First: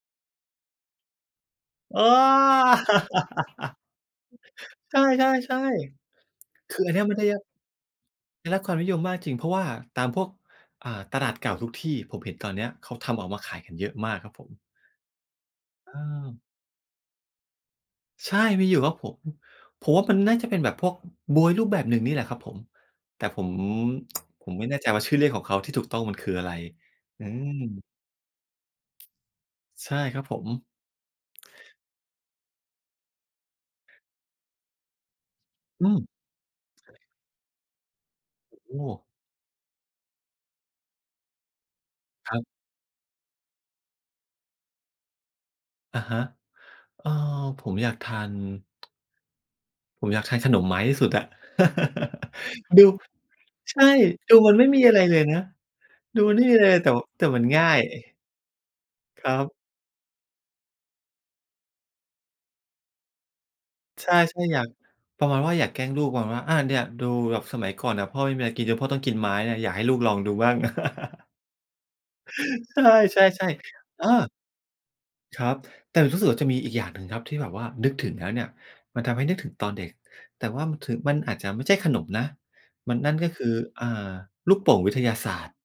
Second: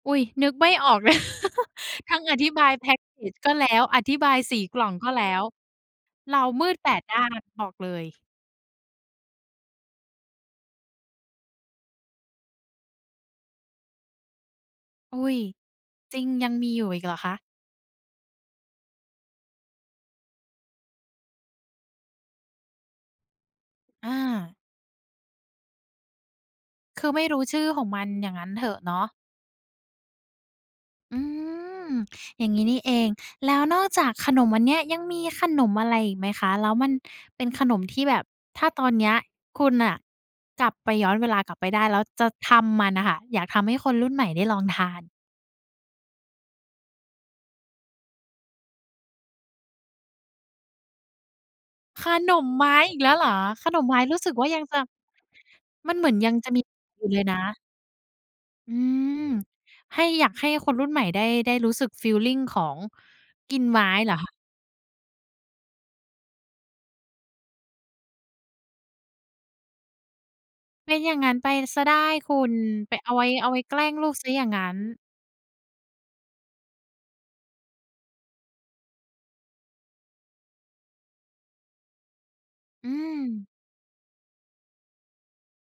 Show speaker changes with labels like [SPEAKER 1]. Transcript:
[SPEAKER 1] อุ๊ย นึกไม่ออก เลย
[SPEAKER 2] อ้อ
[SPEAKER 1] ทั้งอธิบายแพ็กเกจก็แล้ว อธิบายสีกล่อ
[SPEAKER 2] ใ
[SPEAKER 1] ง
[SPEAKER 2] ช
[SPEAKER 1] ก็แล้ว
[SPEAKER 2] ่ ๆ
[SPEAKER 1] เรามื
[SPEAKER 2] ๆ ค
[SPEAKER 1] ด
[SPEAKER 2] ือ
[SPEAKER 1] แป
[SPEAKER 2] อันเนี้
[SPEAKER 1] ด
[SPEAKER 2] ยมั
[SPEAKER 1] ด
[SPEAKER 2] นก
[SPEAKER 1] ้
[SPEAKER 2] ็
[SPEAKER 1] า
[SPEAKER 2] จ
[SPEAKER 1] น
[SPEAKER 2] ะ
[SPEAKER 1] บอกเลย
[SPEAKER 2] ได้รับความนิยมมากจริง เพราะว่าตามพวก อ่า ตลาดเก่าทุกที่ ผมเห็นตอนเนี้ยเขาทำออกมาขายกันเยอะมากครับผม
[SPEAKER 1] อุ๊ย
[SPEAKER 2] เ
[SPEAKER 1] จริง
[SPEAKER 2] ออ
[SPEAKER 1] ยังมีอยู่อีกเหรอคะ?
[SPEAKER 2] ใช่ มีอยู่ครับผม ผมว่ามันน่าจะเป็นแบบพวก บ๊วยรูปแบบหนึ่งนี่แหละครับผม แต่ผม
[SPEAKER 1] อ
[SPEAKER 2] ผ
[SPEAKER 1] า
[SPEAKER 2] มไม่แน่ใจว่าชื่อเรียกของเขาที่ถูกต้องมันคืออะไร
[SPEAKER 1] คือไม
[SPEAKER 2] อ
[SPEAKER 1] ่
[SPEAKER 2] ื
[SPEAKER 1] รู้ชื่อข
[SPEAKER 2] อ
[SPEAKER 1] องมัน อย่างงั้นเถอะ เนาะ
[SPEAKER 2] ใช่ครับผม
[SPEAKER 1] อืม อย่างงี้นี่เอง แล้วนอกจากขนมอันเนี้ย ยังมีขนม
[SPEAKER 2] อ
[SPEAKER 1] อ
[SPEAKER 2] ื
[SPEAKER 1] ะไร
[SPEAKER 2] ม
[SPEAKER 1] อีกไหมคะ? แล้วมันเป็นขนมที่แบบ ถ้า
[SPEAKER 2] โอ
[SPEAKER 1] ตอนเน
[SPEAKER 2] ้
[SPEAKER 1] ี้ยคุณน่ะกลับไป ย้อนเวลากลับไปได้ แล้วจะ
[SPEAKER 2] ครับ
[SPEAKER 1] ทำมันอะค่ะ อยากทำให้คนรุ่นใหม่ได้ลองทาน
[SPEAKER 2] อะฮะ เออ ผมอยากทาน ผมอยากใช้ขนมไม้ที่สุดอะ
[SPEAKER 1] ขนมไม้
[SPEAKER 2] ดู
[SPEAKER 1] อีกแล้วเหรอ? ข
[SPEAKER 2] ใ
[SPEAKER 1] น
[SPEAKER 2] ช
[SPEAKER 1] ม
[SPEAKER 2] ่
[SPEAKER 1] ไม้รู้สึ
[SPEAKER 2] ด
[SPEAKER 1] ก
[SPEAKER 2] ู
[SPEAKER 1] ว่า
[SPEAKER 2] มัน
[SPEAKER 1] ยั
[SPEAKER 2] ไ
[SPEAKER 1] ง
[SPEAKER 2] ม่
[SPEAKER 1] จ
[SPEAKER 2] ม
[SPEAKER 1] ะ
[SPEAKER 2] ีอะไรเลยนะ
[SPEAKER 1] มันเหมือน
[SPEAKER 2] ดู
[SPEAKER 1] ย
[SPEAKER 2] ม
[SPEAKER 1] ั
[SPEAKER 2] ั
[SPEAKER 1] ง
[SPEAKER 2] นไม
[SPEAKER 1] จ
[SPEAKER 2] ่
[SPEAKER 1] ะ
[SPEAKER 2] มี
[SPEAKER 1] มี
[SPEAKER 2] อะไรเลย แต่ว
[SPEAKER 1] อย
[SPEAKER 2] ่า
[SPEAKER 1] ู่เล
[SPEAKER 2] แต
[SPEAKER 1] ย
[SPEAKER 2] ่
[SPEAKER 1] น
[SPEAKER 2] มัน
[SPEAKER 1] ะ
[SPEAKER 2] ง่าย อ
[SPEAKER 1] อืม
[SPEAKER 2] ครับ
[SPEAKER 1] ให้ อยากให้คนรุ่นใหม่ ได้ ได้รู้สึกฟีลลิงของ กินไม้
[SPEAKER 2] ใช
[SPEAKER 1] เหรอ
[SPEAKER 2] ่
[SPEAKER 1] คะ?
[SPEAKER 2] ๆ อยาก ประมาณว่าอยากแกล้งลูก ประมาณว่า "อา เนี่ยดู แบบสมัยก่อนน่ะพ่อไม่มีอะไรกินจนพ่อต้องกินไม้เนี่ย อยากให้ลูกลองดูบ้าง"
[SPEAKER 1] เป็นอย่างงั้นไปเสียได้คุณ
[SPEAKER 2] ใ
[SPEAKER 1] ไป เอา
[SPEAKER 2] ช
[SPEAKER 1] ไว้ เอ
[SPEAKER 2] ่
[SPEAKER 1] าไว้แก
[SPEAKER 2] ๆ
[SPEAKER 1] ล้ง
[SPEAKER 2] ๆ
[SPEAKER 1] ล
[SPEAKER 2] อ
[SPEAKER 1] ูก
[SPEAKER 2] า
[SPEAKER 1] เสียอย่างงั้น
[SPEAKER 2] ครับ แต่รู้สึกว่าจะมีอีกอย่างหนึ่งครับที่แบบว่านึกถึงแล้วเนี่ยมันทำให้นึกถึงตอนเด็ก แต่ว่ามัน ถ อาจจะไม่ใช่ขนมนะ
[SPEAKER 1] อื
[SPEAKER 2] มัน นั่นก็ค
[SPEAKER 1] ม
[SPEAKER 2] ือ อา ลูกโป่งวิทยาศาสตร์